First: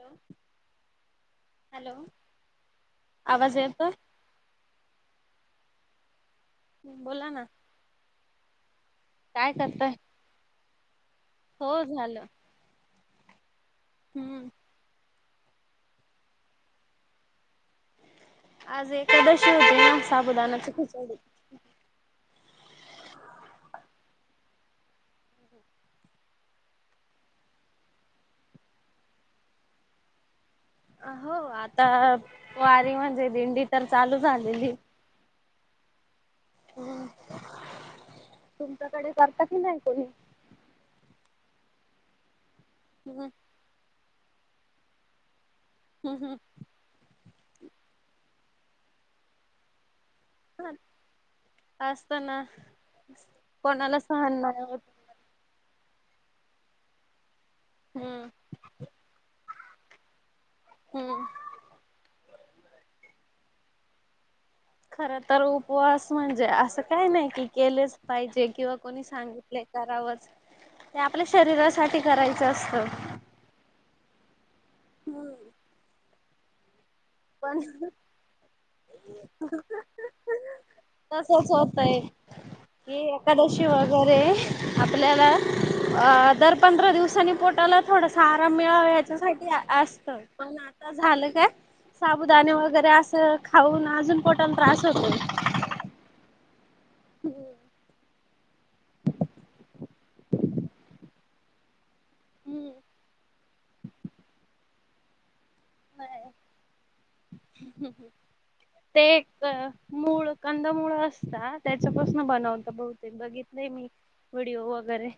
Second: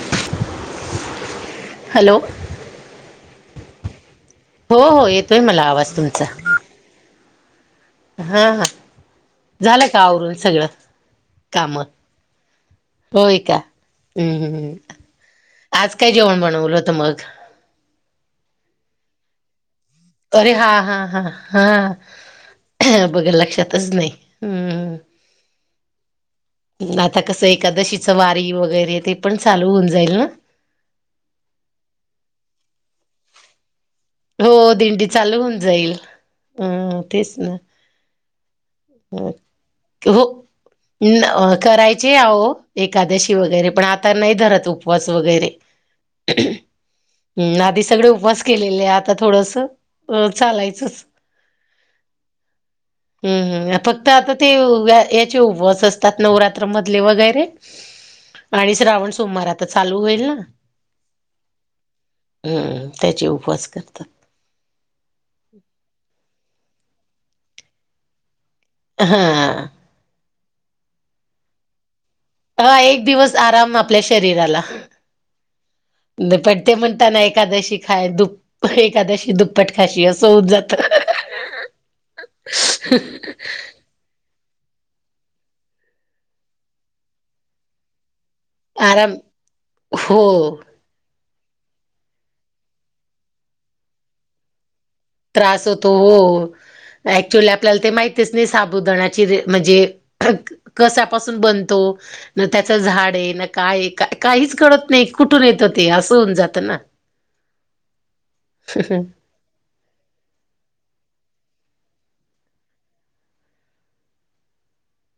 Hello hello आवाज येतोय? हो हो, येतोय मला आवाज तुमचा. बोला ना. हा‌.. हा... काय झालं करताय? का आवरून सगळं हो काम. झालं. होय का, हम्म. हम्.. आज काय जेवण बनवलं होतं मगं. आज एकादशी होते ना, अरे हा साबुदानाची हा खिचडी. हा हा बघ लक्षातच नाही हम्म. आता कसं एकादशीच वारी वगैरे, ते पण चालू होऊन जाईल ना. हो, आता वारी म्हणजे दिंडीत. तर चालू झालेली हो दिंडी चालू होऊन जाईल अ हम्म. तेच ना तुमच्याकडे करता की नाही कोणी? हो करायचे आ हो हम्म एकादशी वगैरे, पण आता नाही धरत उपवास वगैरे. हम् हम्. हम्. आधी सगळे उपवास केलेले आहे, आता थोडंस हम्म चालायचंच. असत ना. हम्म हम्म. कोणाला फक्त आता सहन नाही होत. ते, चे उपवास असतात, नवरात्री मधले वगैरे. हम्म. आणि श्रावण सोमवार आता चालू होईल ना. हम्म. हम्म त्याचे उपवास करता. खर तर उपवास म्हणजे, असं काही नाही कि केलेच पाहिजे किंवा, कोणी सांगितले हा. करावच ते, आपल्या शरीरासाठी करायचं. हा असतं. एक दिवस आराम आपल्या शरीराला. हम्. दुपट ते म्हणताना एकादशी खाय दुप एकादशी दुप्पट खाशी असं होत जात तसंच होतंय की, एकादशी वगैरे, आपल्याला दर पंधरा दिवसांनी पोटाला. थोडासा आराम मिळावा आराम याच्यासाठी असतं हो पण आता झालं काय साबुदाणे वगैरे असं, खाऊन अजून पोटाला त्रास होतोय. त्रास होतो हो ऍक्चुली हम्म आपल्याला ते माहि तेच नाही साबुदाणाची रे म्हणजे कसापासून बनतो? ना त्यांच झाड आहे न, काय काहीच कळत नाही कुठून येतं. ते असं होऊन नाही जातं ना. तर मूळ कंदमुळं असतात त्याच्यापासून बनवतात बहुतेक बघितलय मी. व्हिडिओ वगैरे.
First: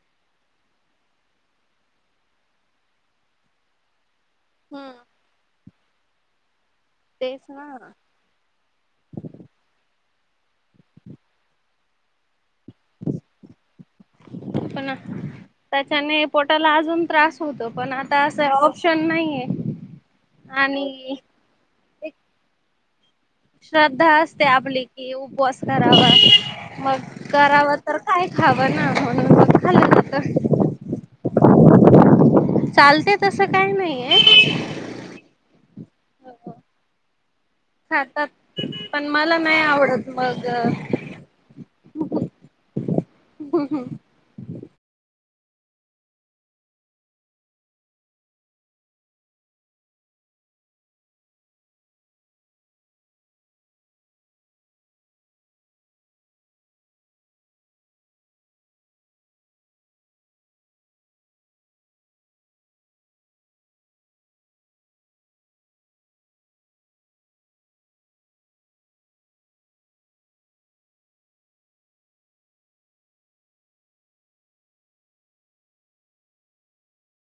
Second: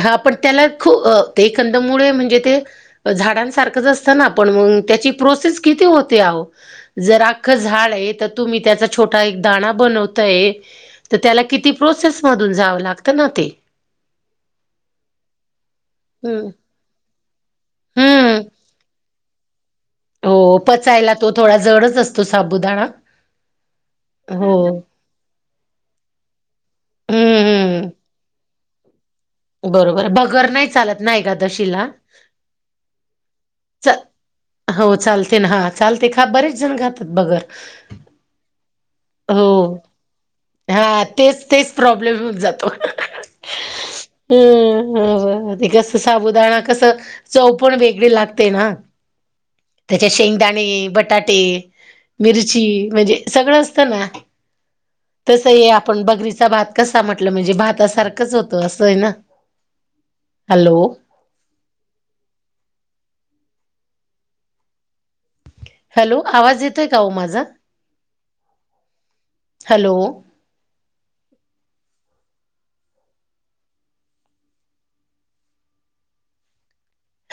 हा पण त्याला खू ते कंदमुळे म्हणजे, ते झाडांनसारखंच अस चला मगं हम्म त्याची प्रोसेस किती होते आहो, जर आप तेच आखं ना झाड. तुम्ही त्यांचा छोटा एक दाणा बनवताय. तर त्याला किती प्रोसेसमधून, जावं लागतं ना ते. पणा त्याच्याने हम्म पोटाला अजून त्रास, होत पण, आता हम्म. असं ऑप्शन नाहीये. हो, पचायला आणि तो थोडा, जडच एक असतो साबुदाणा. श्रद्धा असते हो. आपली. की उपवास करावा मग, करावा हम्म, तर काय खावं ना म्हणून मग. खाल्लं बरोबर जात बगर नाही चालत नाही, एकादशीला. चालतंय तसं काय च नाहीये. हो चालते ना हा चालते खा, बरेच जण खातात बगर. खातात, पण मला नाही आवडत मगं. हा तेच तेच प्रॉब्लेम येऊन जातो. हम् हम्. हम् हम. ते कस साबुदाणा कसं, चवपण वेगळी लागते ना. त्याचात शेंगदाणे बटाटे. मिरची म्हणजे, सगळं असतं ना. तसं आहे आपण बगरीचा भात कसा म्हटलं, म्हणजे भातासारखंच होतं असं आहे ना. हॅलो, हॅलो, आवाज येतोय का, हो माझा हॅलो.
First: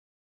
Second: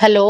हॅलो,